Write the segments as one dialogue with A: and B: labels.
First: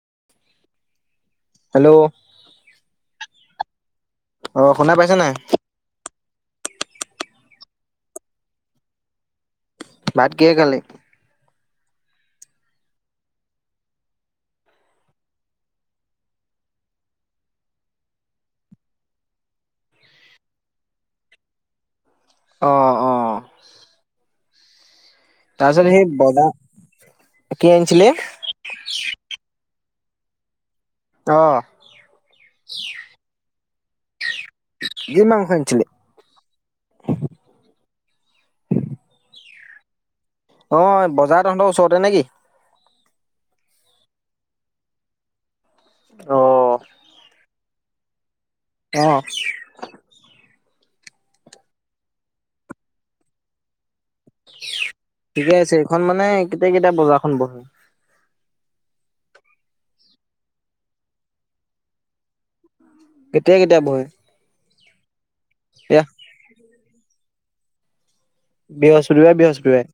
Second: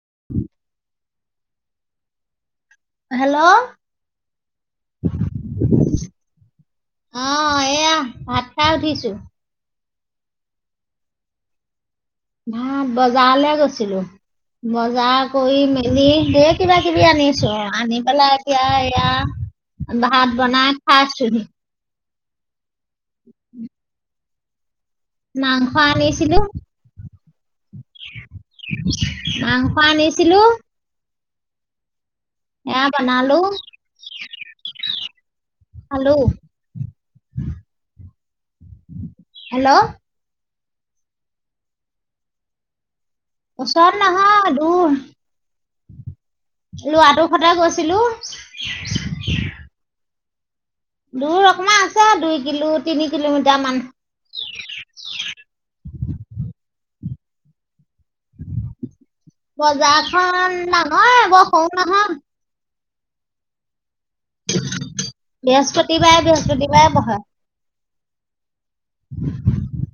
A: [inaudible]
B: Hello.
A: Hello.
B: অ', শুনা পাইছে নাই?
A: অ', এয়া ভাত খাই উঠিছো।
B: ভাত কিহে খালি?
A: ভাত বজাৰলে গৈছিলোঁ, বজাৰ কৰি মেলি ঢেৰ কিবা কিবি আনিছো আনি পেলাই এতিয়া এয়া ভাত বনাই খাইছোহি।
B: অ অ
A: [inaudible] মাংস
B: তাৰপিছত সেই
A: আনিছিলো
B: বদা, কি আনিছিলি?
A: স আনিছিলো।
B: অ'।
A: এয়া বনালো।
B: কি মাংস আনিছিলি?
A: খালো। হেল্ল'।
B: অ', বজাৰ তহঁতৰ ওচৰতে নেকি?
A: ওচৰত নহয় দূৰ।
B: অ
A: লৰাটো সতে গৈছিলো [unintelligible]
B: অ'
A: দূৰ অকণমান আছে দুই কিলো তিনি কিলোমিটাৰ মান
B: ঠিকে আছে এইখন মানে কেতিয়া কেতিয়া বজাৰখন বহে
A: বজাৰখন ডাঙৰে বৰ সৰু নহয়
B: কেতিয়া কেতিয়া বহে এয়া
A: বৃহস্পতিবাৰে বৃহস্পতিবাৰে বহে
B: বৃহস্পতিবাৰে বৃহস্পতিবাৰে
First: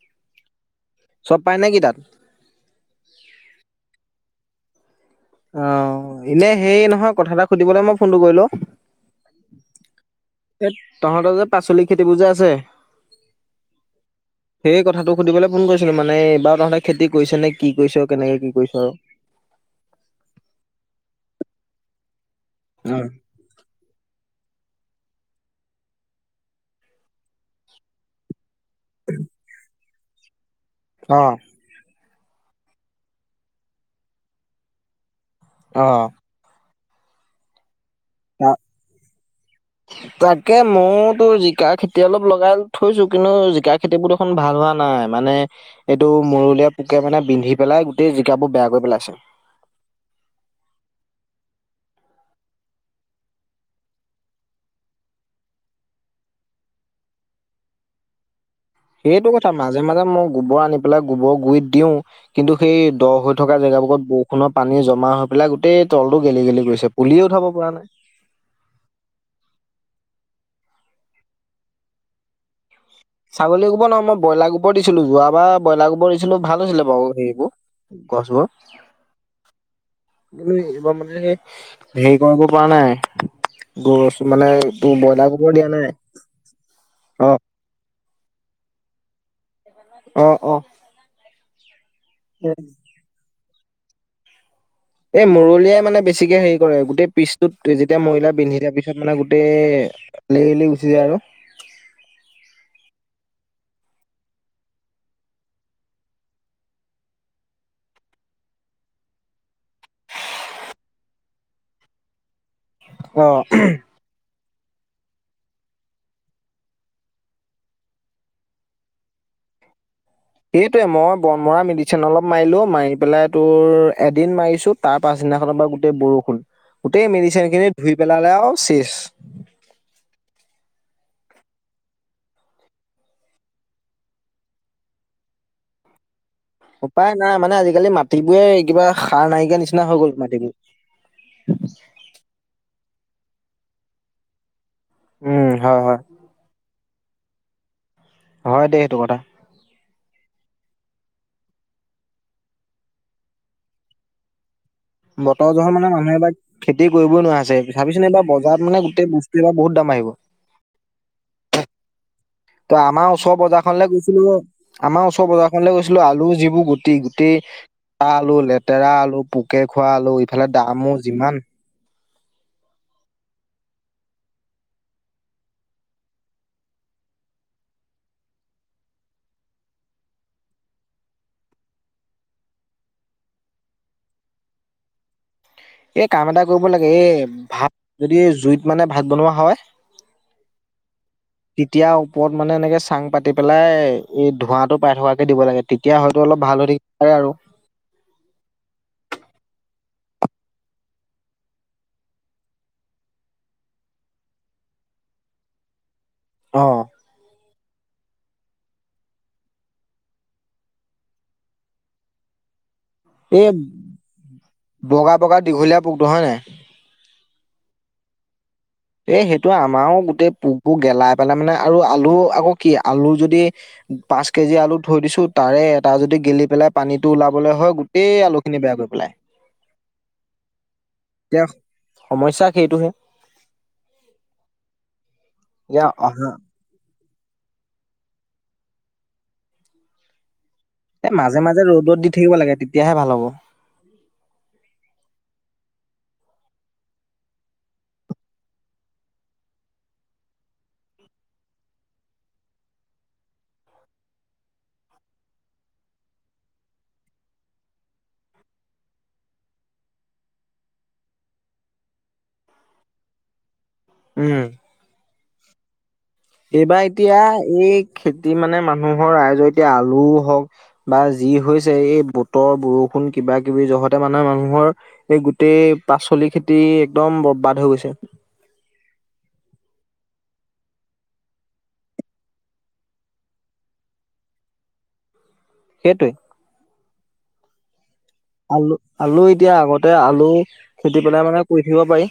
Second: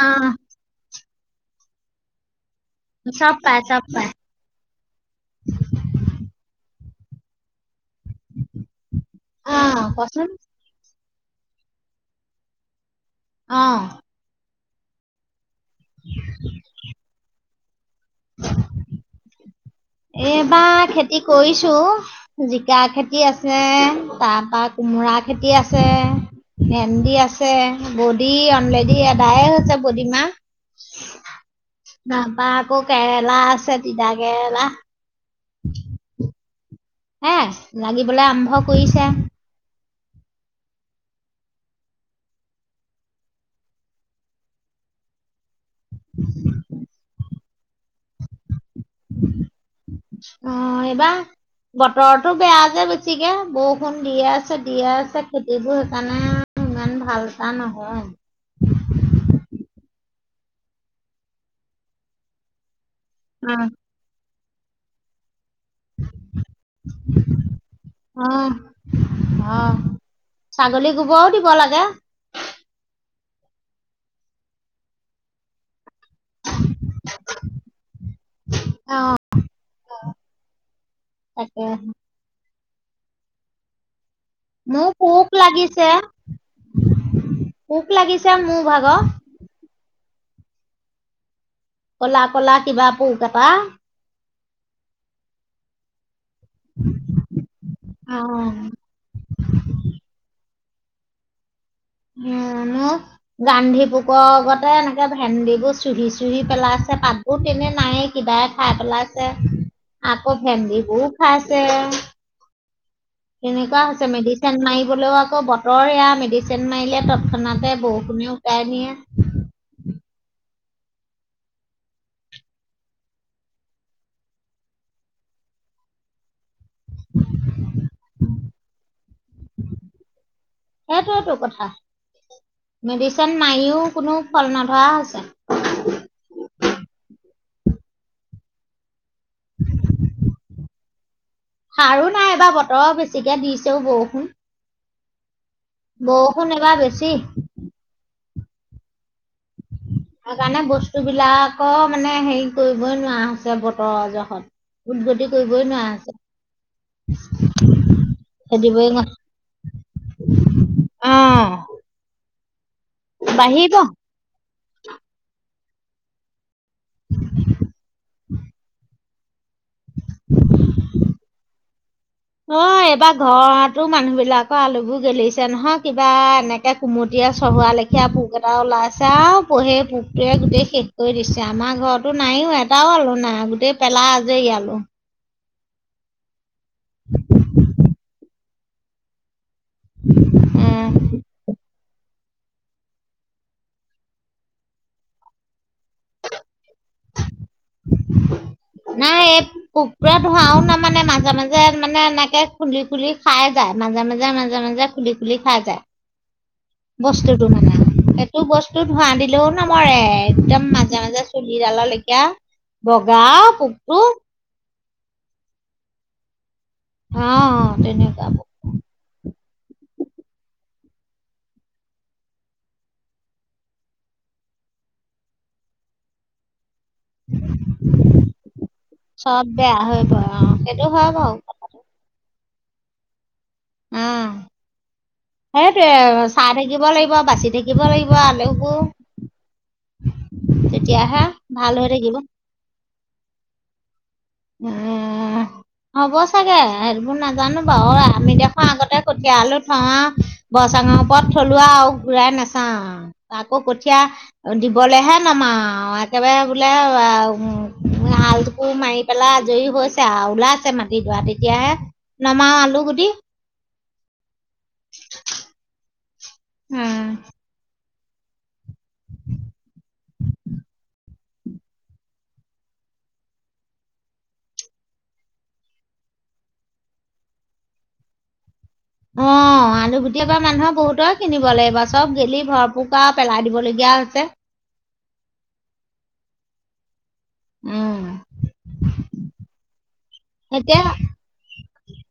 A: অ'
B: চব পাই নে কি তাত
A: চব পায় চব পায়
B: অ' এনে সেই নহয় কথা এটা সুধিবলে মই ফোনটো কৰিল
A: অ', কচোন।
B: তহঁতৰ যে পাচলি খেতি বোৰ যে আছে
A: অ'
B: সেই কথাটো সুধিবলে ফোন কৰিছিলো মানে এইবাৰ তহঁতে খেতি কৰিছে নে কি কৰিছ? কেনেকে কি কৰিছ আৰু
A: এবা খেতি কৰিছো, জিকা
B: আৰু?
A: খেতি আছে তাৰপাত কোমোৰা খেতি আছে ভেন্দি আছে বডি অনলেডি এদায় হৈছে বডিমাহ
B: অ'
A: নাপা আকৌ কেৰেলা আছে দিতা কেৰেলা
B: অ'
A: হা লাগিবলে
B: অ
A: আৰম্ভ কৰিছে।
B: তাকে ময়তো জিকা খেতি অলপ লগাই থৈছো কিন্তু জিকা খেতিবোৰ দেখোন ভাল হোৱা নাই মানে এইটো মুৰলিয়া পোকে মানে বিন্ধি, পেলাই গোতেই জিকাবোৰ বেয়া গ
A: অ' এইবাৰ বতৰটো বেয়া যে বেছিকে বৰষুণ দিয়ে আছে দিয়ে আছে খেতিবোৰ সেইকাৰণে ইমান ভাল এটা নহয়।
B: সেইটো কথা মাজে মাজে মই গোবৰ আনি পেলাই গোবৰ গুৰিত দিও কিন্তু সেই দ হৈ থকা জেগাবোৰত বহ কুণৰ পানী জমা এইবিলাক গোটেই তলটো গেলি গেলি গৈছে পুলি উঠাব পৰা নাই
A: অ'। অ', অ'। ছাগলী গোবৰও দিব লাগে
B: ছাগলী গোবৰ ন মই বইলাৰ গোবৰ দিছিলো যোৱা বাৰ ব্ৰইলাৰ গোবৰ ব দিছিলো ভাল হৈছিলে বাৰু হেবোৰ গছবোৰ
A: অ
B: কি এইবাৰ মানে
A: তাকে
B: সেই হেৰি কৰা পোৱা নাই গছ মানে
A: মোৰ
B: তোৰ
A: পোক
B: ব্ৰইলাৰ গোবৰ দিয়া
A: লাগিছে
B: নাই অ'
A: মো ভাগ
B: অ' অ'
A: কলা
B: এ
A: কলা কিবা পোহ ক পা
B: এই মূুৰলিয়াই মানে বেছি বেছিকে হেৰি কৰে গোটেই পিচতটোত যেতিয়া
A: অ
B: মহৰিলা বিন্ধি দিয়া পিছত মানে গোটেই লেৰেলি যি আৰু
A: উানো গান্ধী পোক আগতে এনেকে ভেন্দিবোৰ চুহি চুহি পেলাইছে পাতবোৰ তেনে নায়েই কিবাই খাই পেলাইছে আকৌ ভেন্দিবোৰও খাইছে
B: অ
A: তেনেকুৱা হৈছে মেডিচিন মাই হলেও আকৌ বতৰ সেয়া মেডিচিন চেন মাৰিলে তৎক্ষণাতে বহু কুনে উ উপাই নিয়ে
B: সেইটোৱে মই বন মৰা মেডিচিন অলপ মাৰিলো মাৰি পেলাই তোৰ এদিন মাৰিছো তাৰ পাছদিনাখননৰ পৰা গোটেই বৰষুণ গোটেই মেডিচিন খিনি ধুই পেলালে আৰু চেষ
A: সেইটোয়ো কথা মেডিচিন মাৰিও কোনো ফল নধৰা হৈছে
B: উপায় নাই মানে আজিকালি মাটিবোৰে কিবা সাৰ নাইকিয়া নিচিনা হৈ গ'ল মাটতিম
A: সাৰো নাই এবাৰ বত ত বেছিকে দিছেও বৰষুণ।
B: উম হয় হয়
A: বৰষুণ এইবাৰ বেছি কি
B: নহয় দে সেইটো কথা
A: সেই কাৰণে বস্তুবিলাকৰ মানে হেৰি কৰিবই নোৱাৰা হৈছে, বতৰ জহত উদগতি
B: বতৰ
A: কৰিবই
B: জহৰ
A: নোৱাৰা
B: মানে মানুহে
A: হৈছে
B: এবাৰ খেতি কৰিবই নোৱাৰা হৈছে চাবিছোন এইবাৰ বজাৰত মানে
A: খেদিবই
B: গোটেই
A: নোৱাৰা
B: বস্তু এবাৰ বহুত দাম বাঢ়িব।
A: অ
B: তহ আমাৰ ওচৰ বজাৰ
A: বাঢ়িব
B: খনলে গৈছিলোঁ। আমাৰ ওচৰ বজাৰ এইফালে গৈছিলো, আলু যিবোৰ গোট টি গুটি, গুটেই আলু লেতেৰা আলু পুকে খোৱা আলু, ইফালে দামো যিমান।
A: অ এইবাৰ ঘৰতো মানুহ বিলাকৰ আলুবোৰ গেলিছে নহয় কিবা এনেকে কুমটীয়া চহোৱা লেখীয়া পোক এটা ওলাইছে আৰু সেই পোকটোৱে গোটেই শেষ কৰি দিছে। আমাৰ ঘৰতো নাইও এটাও আলু নাই গোটেই পেলা আজৰি আলু
B: এ, কাম এটা কৰিব লাগে। এ, ভাত যদি জুইত মানে, ভাত বনোৱা হয়। তেতিয়া
A: উম।
B: ওপৰত মানে, এনেকে চাং পাতি পেলাই, এই ধোঁৱাটো পাই থকাকে দিব লাগে। তেতিয়া হয়তো, অলপ ভাল হৈ থাকি [unintelligible] পাৰে আৰু।
A: নাই, এই, কুকুৰা [unintelligible] আও নামানে। মাজে-মাজে মানে, এনেকে খুলি-খুলি খাই যায়, মাজে-মাজে মাজে-মাজে, খুলি-খুলি খাই যায়।
B: অ
A: বস্তুটো মানে, অ'! এইটো বস্তু ধোঁৱা দিলেও নমৰে, একদম মাজে- মাজে চুলিডাললেখীয়া। বগা পোকটো।
B: বগা-বগা দীঘলীয়া পোকটো, হয় নাই?
A: অ'! তেনেকুৱা।
B: তোৰ গেলাই পেলাই মানে, আৰু আলু, আকৌ কি, আলু যদি, পাঁচ কেজি আলু থৈ দিছোঁ, তাৰে এটা যদি গেলি পেলাই, পানীটো ওলাবলে হয়, গোটেই আলুখিনি বেয়া কৰি পেলাই।
A: চব বেয়া হৈ পৰে অ সেইটো হয় বাৰু
B: এতিয়া, সমস্যা সেইটোহে।
A: অ'!
B: এতিয়া
A: সেইটোৱে,
B: অহা
A: চাই থাকিব লাগিব। বাচি থাকিব লাগিব আলোবো। [inaudible]
B: এ মাজে মাজে ৰ'দত দি থাকিব লাগে তেতিয়াহে ভাল হ'ব।
A: এ হব চাগে সেইবোৰ নাজানো বাৰু আমি দেখো আগতে কঠীয়া আলো থোৱা বৰ চাঙৰ ওপৰত থলুৱা আৰু ঘূৰাই নাচাও আকৌ কঠীয়া দিবলেহে নমাও একেবাৰে বোলে হ আলো মাৰি [unintelligible] পেলাই আজৰি হৈছে আৰু ওলাইছে মাটিডৰা তেতিয়াহে নমাও আলু গুটি।
B: উম। এইবাৰ
A: উম,
B: এতিয়া এই। খেতি মানে মানুহৰ ৰাইজৰ এতিয়া আলুও হওক বা যি হৈছে, এই বতৰ বৰষুণ কিবা কিবি জহতে মানে মানুহৰ এই গোটেই পাচলি খেতি একদম বৰবাদ হৈ গৈছে।
A: অ আলু গুটি পৰা মানুহৰ বহুতৰ কিনিব লাগিব, চব গেলি ভৰপকাৰ পেলাই দিবলগীয়া হৈছে।
B: সেইটোৱে।
A: উম।
B: আলু, আলু এতিয়া আগতে আলু
A: এতিয়া
B: খেতি পেলাই মানে কৰি শিকিব পাৰি।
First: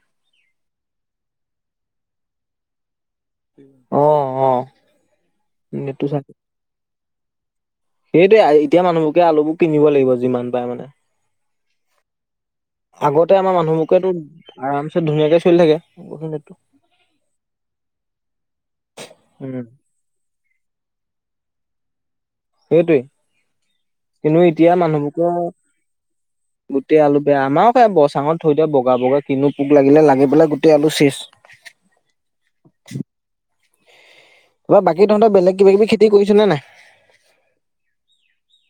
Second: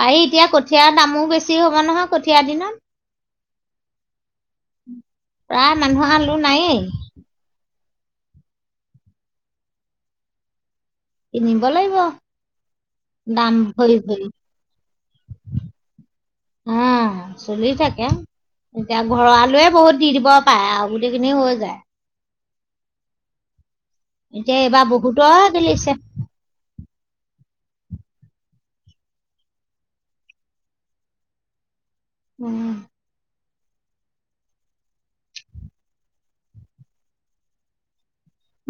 A: পাৰি এতিয়া কঠীয়াৰ দামো বেছ ছি হ'ব নহয় কঠীয়া দিনত।
B: অ', অ'।
A: প্ৰায়
B: নেটটো
A: মানুহৰ
B: চাই
A: আলু নায়েই।
B: সেইটোৱে এতিয়া মানুহবোৰকে আলুবোৰ কিনিব লাগিব যিমান পাই মানে।
A: কিনিব লাগিব,
B: আগতে আমাৰ
A: দাম ভৰি
B: মানুহবোৰকেতো
A: ভৰি
B: আৰামছে ধুনীয়াকে চলি থাকে উম
A: অহ, চলি থাকে এতিয়া ঘৰৰ আলু এ বহুত দি দিব পাৰে আৰু গোটেইখিনি হৈ যায়।
B: সেইটোৱেই।
A: এতিয়া এইবাৰ বহুতৰ বেলিছে।
B: গোটেই আলু বেয়া আমাৰ সেই বচাঙত থৈ দিয়ে, বগা, বগা কিনো পোক লাগিলে, লাগি পেলাই গোটেই আলু চেচ।
A: উম।
B: বা বাকী তহঁতৰ বেলেগ কিবা কিবি খেতি কৰিছ' নে নাই?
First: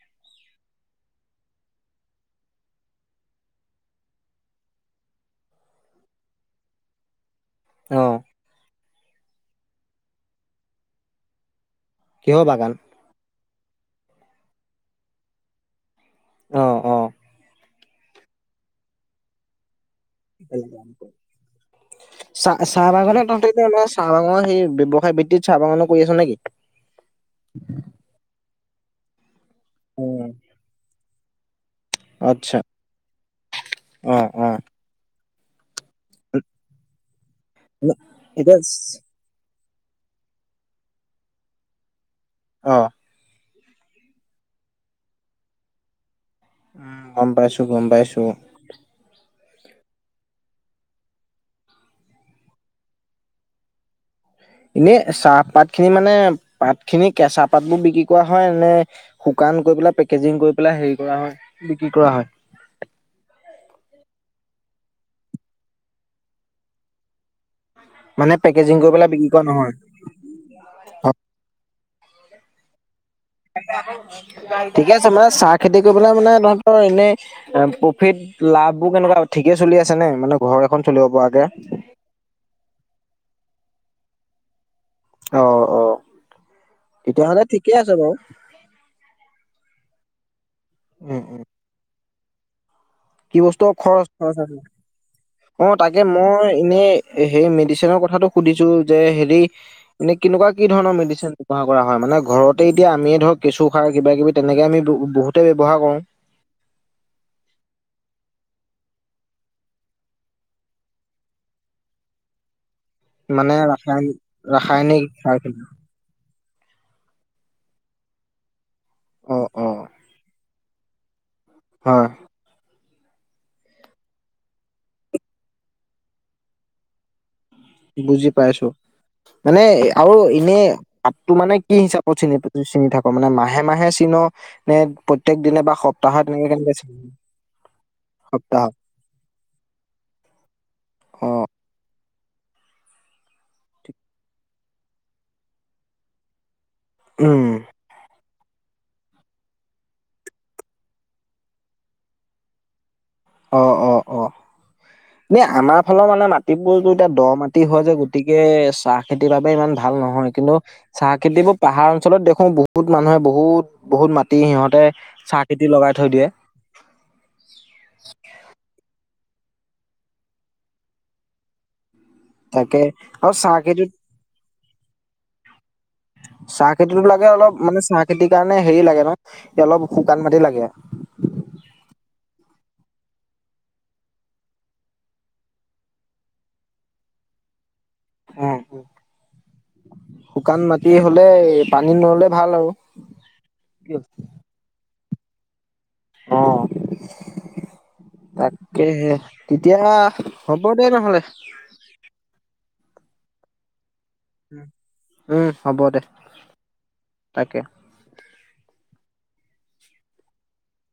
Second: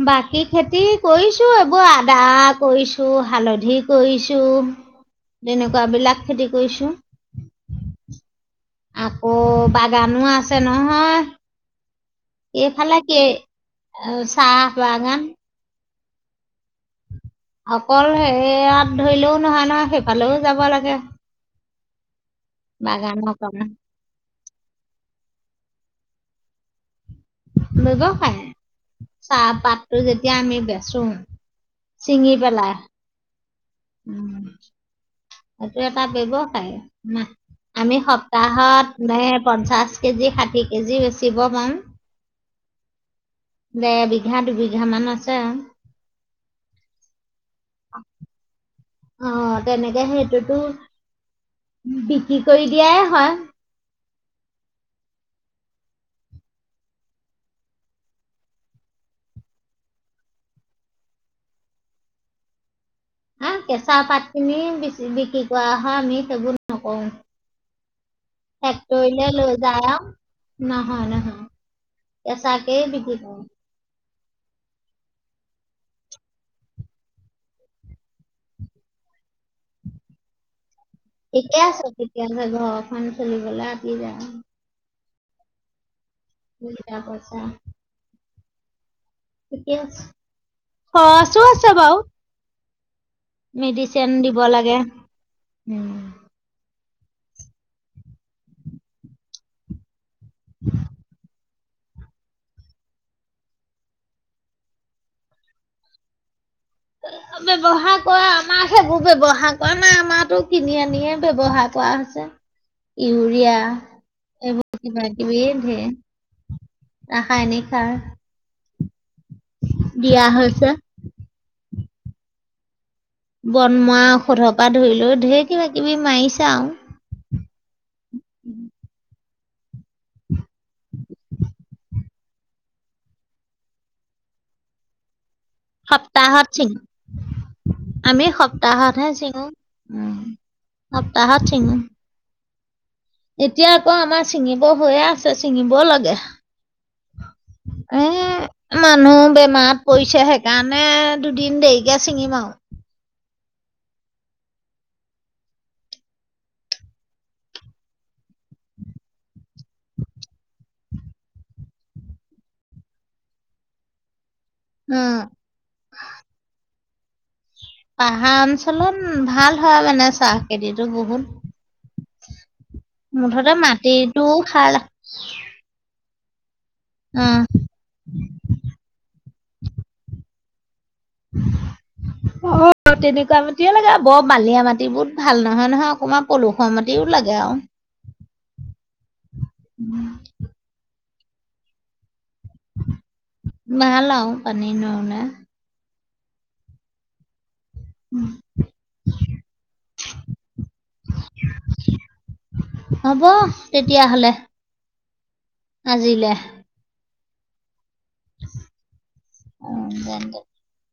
A: বাকী খেতি কৰিছোঁ, এইবোৰ আদা কৰিছোঁ, হালধি কৰিছোঁ, তেনেকুৱাবিলাক খেতি কৰিছোঁ।
B: অ'।
A: আকৌ বাগানো আছে নহয়।
B: কিহৰ বাগান
A: এইফালে কে এহ চ চাহ বাগান।
B: অহ' অহ'
A: অকল সেয়াত ধৰিলেও নহয়, নহয় সেই-
B: চাহ চাহ বাগানত
A: বাগানৰ
B: তহঁতি
A: কাৰণে
B: এতিয়া আমাৰ চাহ বাগান সেই ব্যৱসায় ভিত্তিত চাহ বাগানৰ- কৰি আছ নেকি?
A: ব্যবসায়। [unintelligible] চাহপাতটো
B: উম,
A: যেতিয়া আমি বেছো। চিঙি
B: আচ্ছা
A: পেলাই।
B: অ',
A: উম।
B: অ',
A: এইটো এটা ব্যৱসায় আমি
B: ন- এতিয়া
A: সপ্তাহত
B: চ-
A: [unintelligible] পঞ্চাশ কেজি, ষাঠি কেজি বেচিব পাম।
B: অ'
A: দেৰ বিঘা, দুবিঘা মান আছে।
B: উম, গ'ম পাইছো, গ'ম পাইছো।
A: অ' তেনেকে সেইটোতো বিক্ৰী কৰি দিয়াই হয়।
B: এনে চাহপাত খিনি মানে পাত খিনি কেঁচা পাতবোৰ বিক্ৰী কৰা হয় নে শুকান কৰি পেলাই পেকেজিং কৰি পেলাই হেৰি কৰা হয় বিক্ৰী কৰা হয়?
A: হ কেঁচা পাতখিনি বিক্ৰী কৰা হয় আমি সেইবোৰ নকৰো।
B: মানে পেকেজিং কৰি পেলাই বিক্ৰী
A: ফেক্টৰীলে
B: কৰা
A: লৈ
B: নহয়
A: যায় নহয়,
B: অ,
A: নহয়। কেঁচাকে বিক্ৰী কৰোঁ।
B: ঠিকে আছে মানে চাহ খেতি কৰিবলে মানে তহতৰ এনেই প্ৰফিট লাভ কেনেকুৱা ঠিকে চলি আছে নে মানে ঘৰৰ।
A: থিকে আছে তেতিয়ালে ঘৰখন চলিবলে আতি যায় অঁ
B: অঁ অঁ
A: বুজা
B: তেতিয়াহ'লে ঠিকে আছে বাৰু।
A: [unintelligible] অ
B: উম,
A: অছো
B: উম,
A: আছে বাওঁ
B: কি বস্তু খৰচ
A: দিব
B: খৰচ
A: লাগে
B: আ অ
A: উম।
B: তাকে মই এনেই। সেই মেডিচিনৰ কথাটো সুধিছো যে হেৰি মানে কেনেকুৱা কি ধৰণৰ মেডিচিন ব্যৱহাৰ কৰা হয় মানে ঘৰতে এতিয়া আমিয়ে ধৰক কেঁচু সাৰ কিবা কিবি তেনেকে আমি বহুতে ব্যৱহাৰ কৰো।
A: ব্যবহাৰ কৰা আমাৰ সেইবোৰ ব্যৱহাৰ কৰা নাই আমাৰটো কিনি আনিয়ে ব্যবহাৰ কৰা হৈছে।
B: মানে
A: ইউৰিয়া
B: ৰাসায়নিক
A: এইবোৰ
B: ৰাসায়নিক
A: কিবা
B: সাৰ
A: কিবি
B: খিনি
A: ধেই ৰাসায়নিক সাৰ
B: অ অ
A: দিয়া হৈছে।
B: হয়
A: বনমোৱা ঔষধৰ পৰা ধৰি লৈ ঢেৰ কিবা কিবি মাৰিছে আও
B: বুজি পাইছো। মানে আৰু এনে পাতটো মানে কি হিচাপত চিনি চিঙি থাকো মানে মাহে মাহে চিন নে। দিনে বা
A: সপ্তাহত
B: এনেকে
A: চিঙ
B: কেনেকে চিনি
A: আমি
B: সপ্তাহত
A: সপ্তাহতহে চিঙো
B: অ
A: সপ্তাহত চিঙো। এতিয়া আকৌ আমাৰ ছিঙিব হৈয়ে আছে ছিঙিবও লাগে।
B: উম
A: এ মানুহ বেমাৰত পৰিছে সেইকাৰণে দুদিন দেৰিকে ছিঙিম আও
B: অ অ অ দিয়া আমাৰ ফালৰ মানে মাটিবোৰতো এতিয়া দ মাটি হয় যে গতিকে চাহ খেতিৰ বাবে ইমান ভাল নহয়‌ কিন্তু চাহ খেতিবোৰ পাহাৰ অঞ্চলত দেখো বহুত মানুহে বহুত বহুত মাটি কাটি সিহঁতে
A: উম,
B: চাহ খেতি লগাই থৈ দিয়ে।
A: উম ভাল হয় মানে চাহ খেতিটো বহুত
B: তাকে আৰু
A: মুঠতে
B: চাহ খেতিত
A: মাটিটো খাল
B: চাহ খেতিতো লাগে অলপ মানে চাহ খেতিৰ কাৰণে হেৰি লাগে নহ অলপ শুকান মাটি লাগে। এ
A: অ তেনেকুৱা মাটি লাগে আৰু বৰ মালিয়া মাটিবোৰ ভাল নহয় নহয় অকণমান পলসুৱা মাটিও লাগে আৰু
B: উম শুকান মাটিএ হলে এ পানী নহ'লে ভাল আৰু
A: [unintelligible]
B: আহ। তাকেহে তেতিয়া হ'ব দে নহলে
A: হ'ব তে তেতিয়াহ'লে
B: উম হ'ব দে।
A: আজিলে।
B: তাকে
A: [unintelligible]